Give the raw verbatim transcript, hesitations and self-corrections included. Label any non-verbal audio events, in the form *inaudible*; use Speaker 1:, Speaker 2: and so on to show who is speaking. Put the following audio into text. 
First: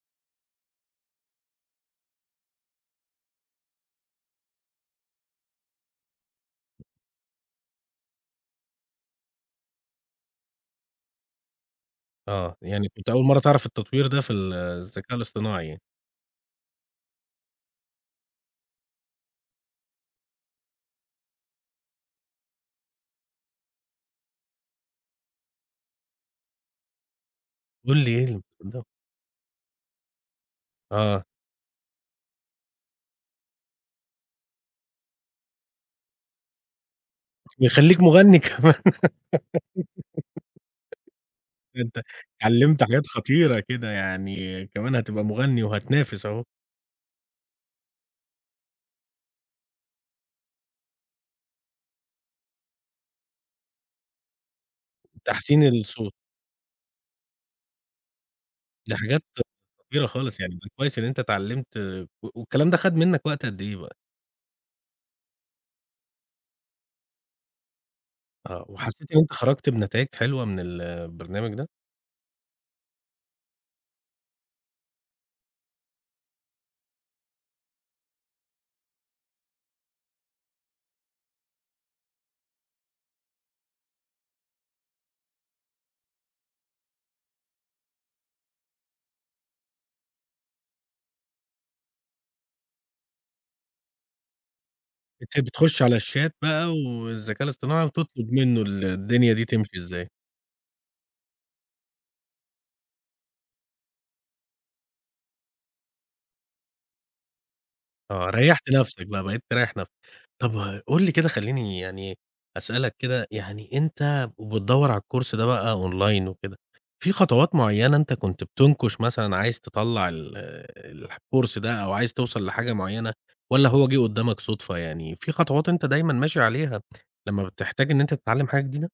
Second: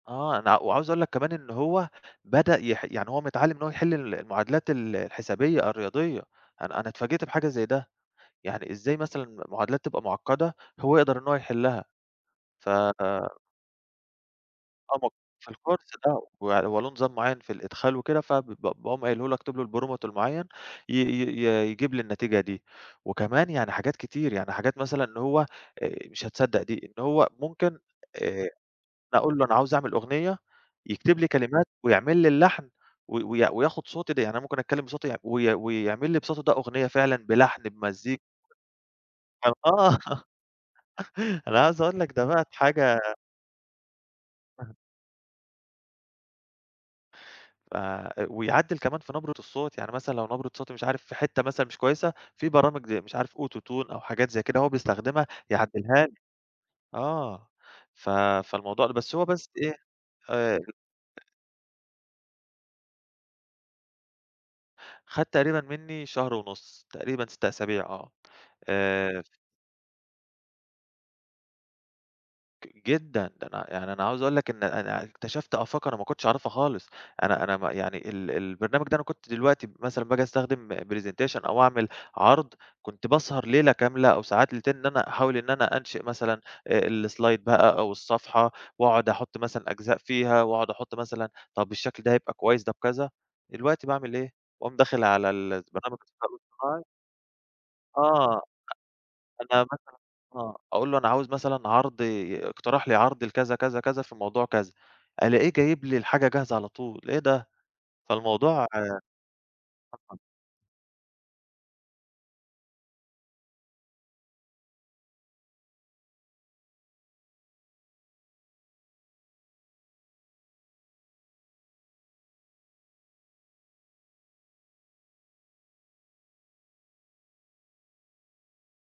Speaker 1: آه، أنا وعاوز اقول لك كمان إن هو بدأ يح يعني هو متعلّم إن هو يحل المعادلات ال الحسابية الرياضية، أنا أنا اتفاجئت بحاجة زي ده، يعني إزاي مثلًا المعادلات تبقى مُعقدة هو يقدر إن هو يحلّها
Speaker 2: آه،
Speaker 1: ف
Speaker 2: يعني كنت أول مرّة تعرف التطوير ده في
Speaker 1: *unintelligible*
Speaker 2: الذكاء
Speaker 1: في
Speaker 2: الاصطناعي.
Speaker 1: الكورس ده، ويعني هو له نظام معين في الإدخال وكده، فب ب باقوم قايله له اكتب له prompt المعين، ي ي ي يجيب لي النتيجة دي. وكمان يعني حاجات كتير، يعني حاجات مثلًا إن هو مش هتصدق دي، إن هو ممكن
Speaker 2: قُل لي إيه
Speaker 1: آآ،
Speaker 2: *unintelligible*
Speaker 1: أقول له أنا عاوز أعمل أغنية، يكتب
Speaker 2: آه.
Speaker 1: لي كلمات ويعمل لي اللحن وي وي وياخد صوتي د يعني أنا ممكن أتكلّم بصوتي وي وي ويعمل لي بصوتي ده أغنية فعلًا بلحن
Speaker 2: ويخلّيك
Speaker 1: بمزي
Speaker 2: مُغني كمان
Speaker 1: كان آه، *chuckles* أنا
Speaker 2: *laughs*
Speaker 1: عايز أقول
Speaker 2: أنت
Speaker 1: لك ده بقت
Speaker 2: أتعلّمت حاجات
Speaker 1: حاجة
Speaker 2: خطيرة كده، يعني
Speaker 1: *unintelligible*
Speaker 2: كمان هتبقى مُغني وهتنافس أهو.
Speaker 1: ف ويعدّل كمان في نبرة الصوت، يعني مثلًا لو نبرة صوتي مش عارف في حتّة مثلًا مش كويسة في برامج زي مش عارف AutoTune أو حاجات زي كده هو بيستخدمها
Speaker 2: تحسين
Speaker 1: يعدلها
Speaker 2: الصوت.
Speaker 1: لك. آه، ف فالموضوع ال
Speaker 2: دي
Speaker 1: بس
Speaker 2: حاجات
Speaker 1: هو بس إيه
Speaker 2: كبيرة خالص يعني،
Speaker 1: آآ
Speaker 2: كويس إن أنت اتعّلمت و والكلام ده خَد منك وقت قَد إيه بقى؟
Speaker 1: خَد تقريبًا مني شهر ونص تقريبًا ست أسابيع آه،
Speaker 2: آه، وحسّيت إن
Speaker 1: آآ
Speaker 2: أنت خرجت بنتايج حلوة من البرنامج ده؟
Speaker 1: جدًا، ده أنا يعني أنا عاوز أقول لك إن أنا اكتشفت آفاق أنا ما كنتش أعرفها خالص. أنا أنا م يعني ال البرنامج ده أنا كنت دلوقتي مثلًا باجي أستخدم presentation أو أعمل عرض، كنت باسهر ليلة كاملة أو ساعات ليلتين إن أنا أحاول إن أنا أنشئ مثلًا آآ، الslide بقى أو الصفحة وأقعد أحط مثلًا أجزاء فيها وأقعد أحط مثلًا طب، الشكل ده هيبقى كويس طب، كذا دلوقتي باعمل إيه، باقوم داخل على
Speaker 2: أنت بتخُش على
Speaker 1: البرنامج.
Speaker 2: الشات بقى
Speaker 1: *unintelligible*
Speaker 2: والذكاء الاصطناعي وبتطلب
Speaker 1: آه، أ
Speaker 2: منه ال الدنيا دي
Speaker 1: أنا
Speaker 2: تمشي
Speaker 1: مثلًا
Speaker 2: إزاي.
Speaker 1: آه، أقول له أنا عاوز مثلًا عرض، اقترح لي عرض لكذا كذا كذا في موضوع كذا، ألاقيه جايب لي الحاجة جاهزة على طول، إيه ده!
Speaker 2: آه،
Speaker 1: فالموضوع
Speaker 2: ريّحت نفسك بقى، بقيت تريّح نفسك.
Speaker 1: *unintelligible*
Speaker 2: طب قُل لي كده، خلّيني يعني أسألك كده، يعني أنت وبتدوّر على الكورس ده بقى أونلاين وكده، في خطوات معيّنة أنت كنت بتُنكش مثلًا عايز تطلّع ال الح الكورس ده أو عايز توصَل لحاجة مُعينة والّا هو جِه قدامك صدفة يعني؟ في خطوات أنت دايمًا ماشي عليها لما بتحتاج إن أنت تتعلم حاجة جديدة؟